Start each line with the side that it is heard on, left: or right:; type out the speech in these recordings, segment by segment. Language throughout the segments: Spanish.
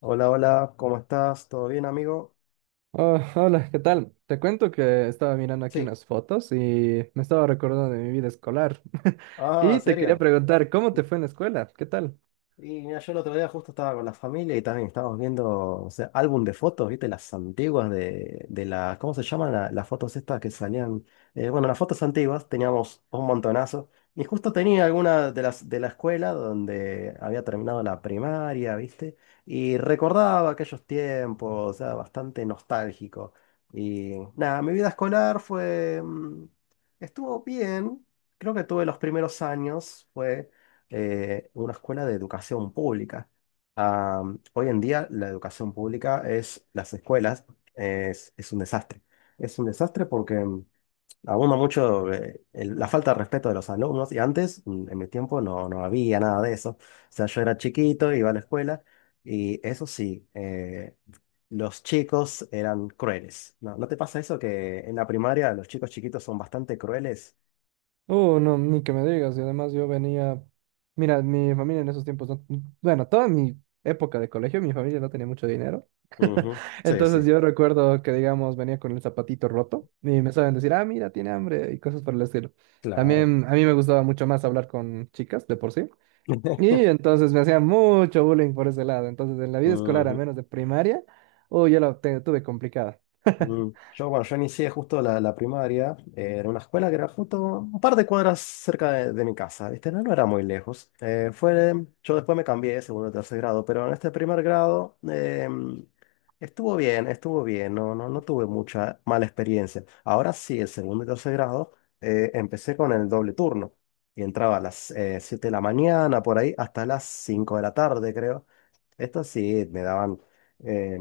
left: Hola, hola, ¿cómo estás? ¿Todo bien, amigo?
right: Ah, hola, ¿qué tal? Te cuento que estaba mirando aquí
left: Sí.
right: unas fotos y me estaba recordando de mi vida escolar.
left: Ah, ¿en
right: Y te quería
left: serio?
right: preguntar, ¿cómo te fue en la escuela? ¿Qué tal?
left: Y mira, yo el otro día justo estaba con la familia y también estábamos viendo, o sea, álbum de fotos, ¿viste? Las antiguas de las, ¿cómo se llaman las fotos estas que salían? Bueno, las fotos antiguas teníamos un montonazo y justo tenía alguna de las de la escuela donde había terminado la primaria, ¿viste? Y recordaba aquellos tiempos, o sea, bastante nostálgico. Y nada, mi vida escolar fue, estuvo bien, creo que tuve los primeros años, fue una escuela de educación pública. Hoy en día la educación pública es, las escuelas, es un desastre. Es un desastre porque abunda mucho la falta de respeto de los alumnos y antes, en mi tiempo, no había nada de eso. O sea, yo era chiquito, iba a la escuela y eso sí, los chicos eran crueles. ¿No, no te pasa eso que en la primaria los chicos chiquitos son bastante crueles?
right: Oh, no, ni que me digas. Y además yo venía, mira, mi familia en esos tiempos, no, bueno, toda mi época de colegio, mi familia no tenía mucho dinero.
left: Ujú. Sí,
right: Entonces
left: sí,
right: yo recuerdo que, digamos, venía con el zapatito roto y me saben decir, ah, mira, tiene hambre y cosas por el estilo.
left: claro.
right: También a mí me gustaba mucho más hablar con chicas de por sí. Y entonces me hacían mucho bullying por ese lado. Entonces, en la vida escolar, al
left: Ujú.
right: menos de primaria, yo tuve complicada.
left: Mm. Bueno, yo inicié justo la primaria en una escuela que era justo un par de cuadras cerca de mi casa, ¿viste? No, no era muy lejos. Fue, yo después me cambié de segundo a tercer grado, pero en este primer grado, estuvo bien, no, no, no tuve mucha mala experiencia. Ahora sí, el segundo y tercer grado empecé con el doble turno y entraba a las 7 de la mañana, por ahí, hasta las 5 de la tarde, creo. Esto sí, eh,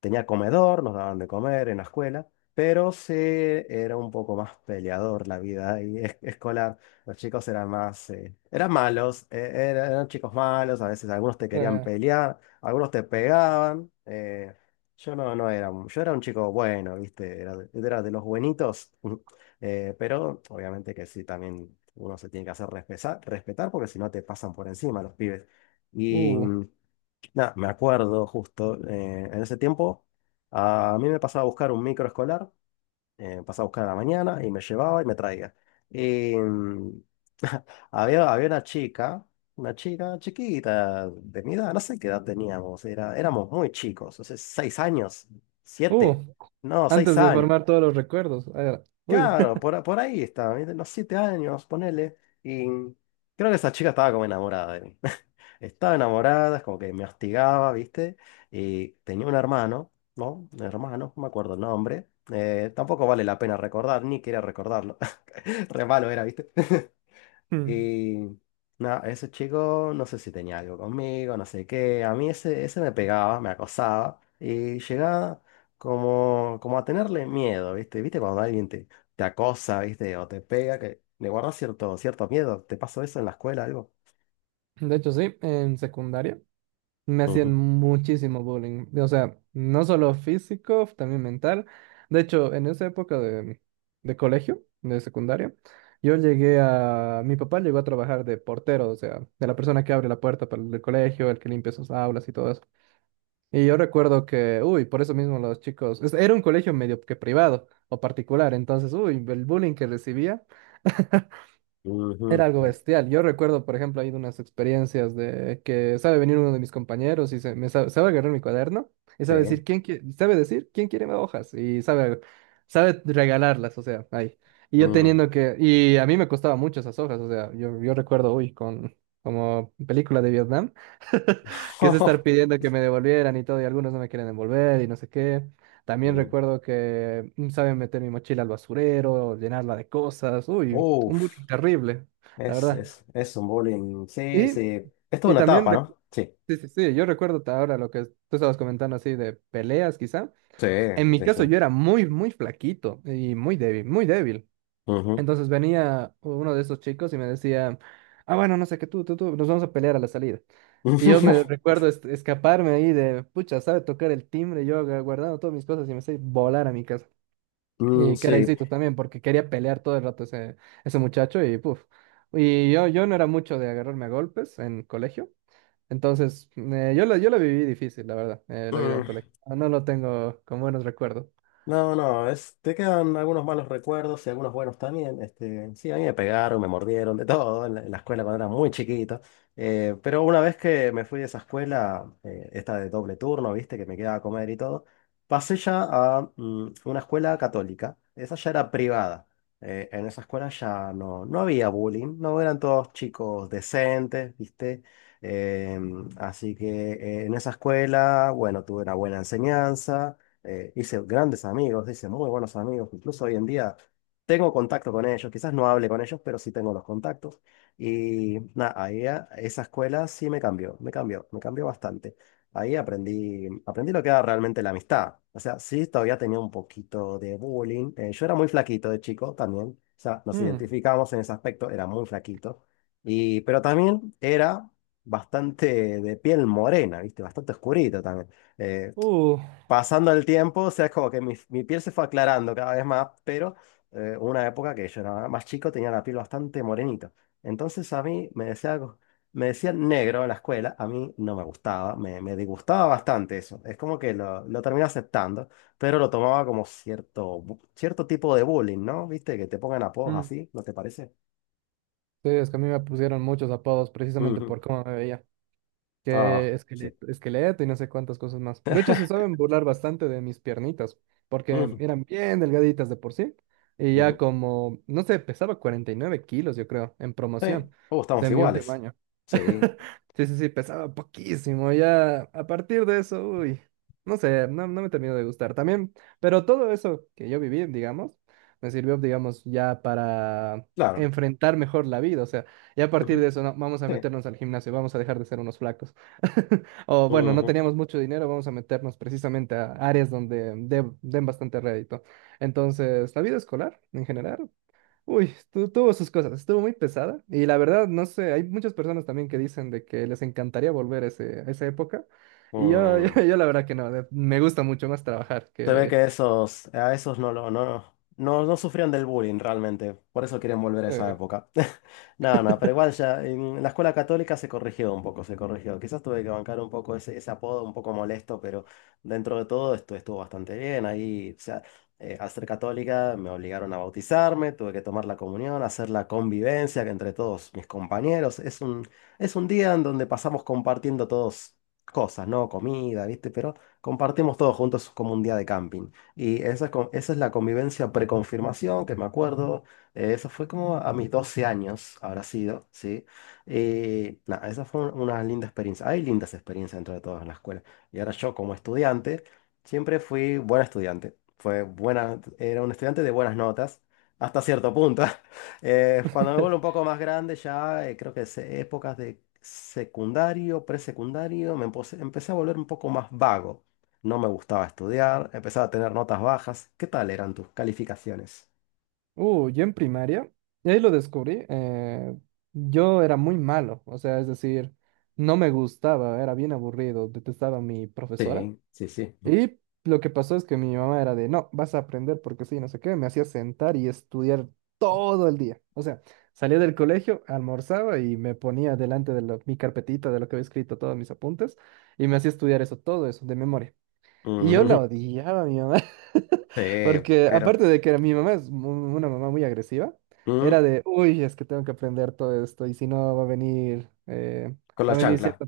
left: tenía comedor, nos daban de comer en la escuela, pero sí era un poco más peleador la vida ahí escolar. Los chicos eran más, eran malos, eran, chicos malos, a veces algunos te querían
right: Eh,
left: pelear, algunos te pegaban. Yo no, no era, yo era un chico bueno, ¿viste? Era de los buenitos. Pero obviamente que sí, también uno se tiene que hacer respetar porque si no te pasan por encima los pibes. Y.
right: uh,
left: Nah, me acuerdo justo, en ese tiempo a mí me pasaba a buscar un micro escolar, pasaba a buscar a la mañana y me llevaba y me traía. Y había una chica chiquita de mi edad, no sé qué edad teníamos, éramos muy chicos, o sea, 6 años,
right: uh,
left: siete, no, seis
right: Antes de
left: años.
right: formar todos los recuerdos. Uy.
left: Claro, por ahí estaba, ¿viste? Unos 7 años, ponele. Y creo que esa chica estaba como enamorada de mí. Estaba enamorada, es como que me hostigaba, ¿viste? Y tenía un hermano, ¿no? Un hermano, no me acuerdo el nombre. Tampoco vale la pena recordar, ni quería recordarlo. Re malo era, ¿viste?
right: Mm.
left: Y nada, ese chico no sé si tenía algo conmigo, no sé qué. A mí ese me pegaba, me acosaba y llegaba como a tenerle miedo, ¿viste? ¿Viste cuando alguien te acosa, ¿viste? O te pega, que le guardas cierto miedo. ¿Te pasó eso en la escuela, algo?
right: De hecho, sí, en secundaria me
left: Ujú,
right: hacían muchísimo bullying. O sea, no solo físico, también mental. De hecho, en esa época de colegio, de secundaria, yo llegué a... Mi papá llegó a trabajar de portero, o sea, de la persona que abre la puerta para el colegio, el que limpia sus aulas y todo eso. Y yo recuerdo que, uy, por eso mismo los chicos, era un colegio medio que privado o particular, entonces, uy, el bullying que recibía
left: ujú.
right: era algo bestial. Yo recuerdo, por ejemplo, ahí de unas experiencias de que sabe venir uno de mis compañeros y me sabe, sabe agarrar mi cuaderno y sabe
left: Sí.
right: decir sabe decir quién quiere más hojas y sabe regalarlas, o sea, ahí. Y yo
left: Mm.
right: teniendo que y a mí me costaba mucho esas hojas, o sea, yo recuerdo, uy, con como película de Vietnam quise estar pidiendo que me devolvieran y todo, y algunos no me quieren devolver y no sé qué. También
left: Mm.
right: recuerdo que saben meter mi mochila al basurero, llenarla de cosas. Uy, un
left: Uf,
right: bullying terrible, la
left: es,
right: verdad.
left: es, es un bowling. Sí,
right: Y,
left: sí. Esto es
right: y
left: una
right: también,
left: etapa, ¿no? Sí.
right: sí, yo recuerdo ahora lo que tú estabas comentando así de peleas, quizá.
left: Sí,
right: En mi
left: sí,
right: caso
left: sí.
right: yo era muy flaquito y muy débil, muy débil.
left: Ujú.
right: Entonces venía uno de esos chicos y me decía, ah, bueno, no sé qué, tú, nos vamos a pelear a la salida. Y yo me recuerdo escaparme ahí de, pucha, sabe tocar el timbre, guardando todas mis cosas y me sé volar a mi casa.
left: Mm,
right: Y
left: sí.
right: caraycitos también, porque quería pelear todo el rato ese muchacho y puf. Y yo no era mucho de agarrarme a golpes en colegio, entonces yo la viví difícil, la verdad, la vida en
left: Mm.
right: colegio. Ah, no lo tengo con buenos recuerdos.
left: No, no, es, te quedan algunos malos recuerdos y algunos buenos también. Este, sí, a mí me pegaron, me mordieron, de todo en la escuela cuando era muy chiquito. Pero una vez que me fui de esa escuela, esta de doble turno, viste, que me quedaba a comer y todo, pasé ya a una escuela católica. Esa ya era privada. En esa escuela ya no había bullying, no eran todos chicos decentes, viste. Así que en esa escuela, bueno, tuve una buena enseñanza, hice grandes amigos, hice muy buenos amigos, incluso hoy en día tengo contacto con ellos, quizás no hable con ellos, pero sí tengo los contactos. Y nada, ahí esa escuela sí me cambió, me cambió, me cambió bastante. Ahí aprendí, aprendí lo que era realmente la amistad. O sea, sí, todavía tenía un poquito de bullying. Yo era muy flaquito de chico también. O sea, nos
right: Mm,
left: identificamos en ese aspecto, era muy flaquito. Y pero también era bastante de piel morena, ¿viste? Bastante oscurito también. Eh,
right: uh,
left: Pasando el tiempo, o sea, es como que mi piel se fue aclarando cada vez más, pero una época que yo era más chico tenía la piel bastante morenita. Entonces a mí me decían negro en la escuela, a mí no me gustaba, me disgustaba bastante eso. Es como que lo terminé aceptando, pero lo tomaba como cierto, cierto tipo de bullying, ¿no? ¿Viste? Que te pongan apodos
right: mm.
left: así, ¿no te parece?
right: Sí, es que a mí me pusieron muchos apodos precisamente
left: Ujú.
right: por cómo me veía.
left: Ah,
right: Que
left: sí.
right: esqueleto, esqueleto y no sé cuántas cosas más. De hecho, se saben burlar bastante de mis piernitas, porque
left: Ujú,
right: eran bien delgaditas de por sí, y ya
left: ujú.
right: como, no sé, pesaba 49 kilos, yo creo, en
left: Sí.
right: promoción,
left: Oh, estamos
right: de mi último
left: iguales.
right: año.
left: Sí,
right: Sí, pesaba poquísimo. Ya a partir de eso, uy, no sé, no, no me terminó de gustar también. Pero todo eso que yo viví, digamos, me sirvió, digamos, ya para
left: claro.
right: enfrentar mejor la vida. O sea, ya a partir
left: Ujú.
right: de eso, no, vamos a
left: Sí.
right: meternos al gimnasio, vamos a dejar de ser unos flacos. O bueno, no
left: Ujú.
right: teníamos mucho dinero, vamos a meternos precisamente a áreas donde den bastante rédito. Entonces, la vida escolar en general. Uy, tuvo sus cosas, estuvo muy pesada y la verdad, no sé, hay muchas personas también que dicen de que les encantaría volver a, a esa época y yo,
left: Mm,
right: yo la verdad que no, de- me gusta mucho más trabajar
left: Se ve
right: que...
left: que esos, a esos no lo, no, no, no, no sufrían del bullying realmente. Por eso quieren volver a esa
right: eh.
left: época. No, no, pero igual ya en la escuela católica se corrigió un poco, se corrigió. Quizás tuve que bancar un poco ese, ese apodo un poco molesto, pero dentro de todo esto estuvo bastante bien. Ahí, o sea, al ser católica me obligaron a bautizarme, tuve que tomar la comunión, hacer la convivencia que entre todos mis compañeros. Es un día en donde pasamos compartiendo todos cosas, ¿no? Comida, ¿viste? Pero compartimos todos juntos como un día de camping. Y esa es, esa es la convivencia preconfirmación, que me acuerdo, eso fue como a mis 12 años, habrá sido, ¿sí? Y nada, esa fue una linda experiencia. Hay lindas experiencias dentro de todas en la escuela. Y ahora yo como estudiante, siempre fui buen estudiante. Fue buena, era un estudiante de buenas notas, hasta cierto punto. Cuando me vuelvo un poco más grande, ya creo que épocas de secundario, presecundario, empecé a volver un poco más vago. No me gustaba estudiar, empezaba a tener notas bajas. ¿Qué tal eran tus calificaciones?
right: Yo en primaria, y ahí lo descubrí, yo era muy malo, o sea, es decir, no me gustaba, era bien aburrido, detestaba a mi profesora.
left: Sí, sí, sí.
right: Y lo que pasó es que mi mamá era de, no, vas a aprender porque sí, no sé qué, me hacía sentar y estudiar todo el día. O sea, salía del colegio, almorzaba y me ponía delante de mi carpetita de lo que había escrito todos mis apuntes y me hacía estudiar eso, todo eso, de memoria. Y yo la
left: Ujú.
right: odiaba a mi mamá,
left: Sí,
right: porque
left: pero
right: aparte de que mi mamá es mu- una mamá muy agresiva, era
left: mm,
right: de, uy, es que tengo que aprender todo esto y si no va a venir,
left: con la
right: va a venir
left: chancla.
right: cierto...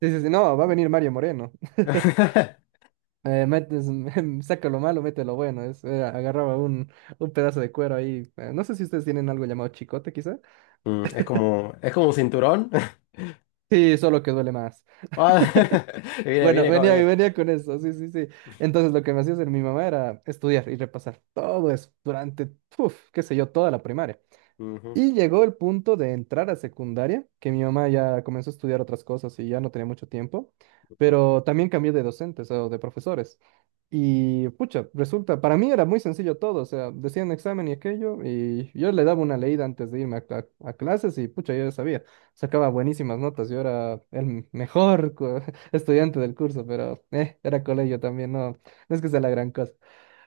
right: Sí, no, va a venir Mario Moreno. Metes, saca lo malo, mete lo bueno. Es, agarraba un pedazo de cuero ahí. No sé si ustedes tienen algo llamado chicote, quizá.
left: Es como un cinturón.
right: Sí, solo que duele más.
left: Ah, viene,
right: Bueno,
left: viene como
right: venía,
left: bien.
right: venía con eso, sí, Entonces lo que me hacía hacer mi mamá era estudiar y repasar todo eso durante, uf, qué sé yo, toda la primaria.
left: Ujú,
right: Y llegó el punto de entrar a secundaria, que mi mamá ya comenzó a estudiar otras cosas y ya no tenía mucho tiempo,
left: ujú.
right: pero también cambié de docentes o de profesores. Y pucha, resulta, para mí era muy sencillo todo, o sea, decían examen y aquello, y yo le daba una leída antes de irme a, a clases y pucha, yo ya sabía, sacaba buenísimas notas, yo era el mejor estudiante del curso, pero era colegio también, no, no es que sea la gran cosa.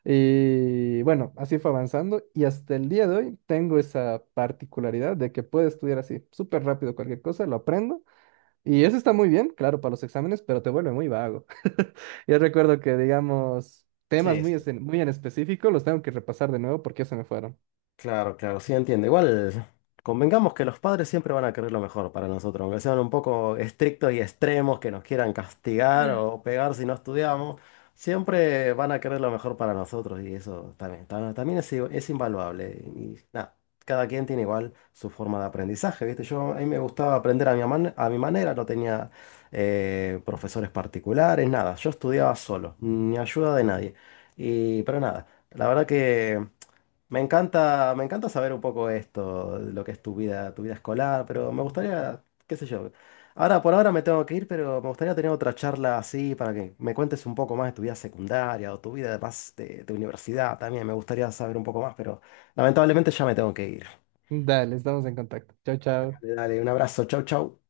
right: Y bueno, así fue avanzando y hasta el día de hoy tengo esa particularidad de que puedo estudiar así, súper rápido cualquier cosa, lo aprendo y eso está muy bien, claro, para los exámenes, pero te vuelve muy vago. Yo recuerdo que, digamos, temas
left: Sí,
right: es-
left: sí.
right: muy en específico los tengo que repasar de nuevo porque ya se me fueron.
left: Claro, claro, sí entiendo. Igual, convengamos que los padres siempre van a querer lo mejor para nosotros, aunque sean un poco estrictos y extremos, que nos quieran castigar o pegar si no estudiamos, siempre van a querer lo mejor para nosotros y eso también, también es, es invaluable. Y nada, cada quien tiene igual su forma de aprendizaje, ¿viste? Yo a mí me gustaba aprender a mi, a mi manera, no tenía profesores particulares, nada, yo estudiaba solo, ni ayuda de nadie. Y pero nada, la verdad que. Me encanta saber un poco esto, de lo que es tu vida escolar, pero me gustaría, qué sé yo. Ahora, por ahora me tengo que ir, pero me gustaría tener otra charla así para que me cuentes un poco más de tu vida secundaria o tu vida más de universidad también. Me gustaría saber un poco más, pero lamentablemente ya me tengo que ir.
right: Dale, estamos en contacto. Chao, chao.
left: Dale, dale, un abrazo, chau, chau.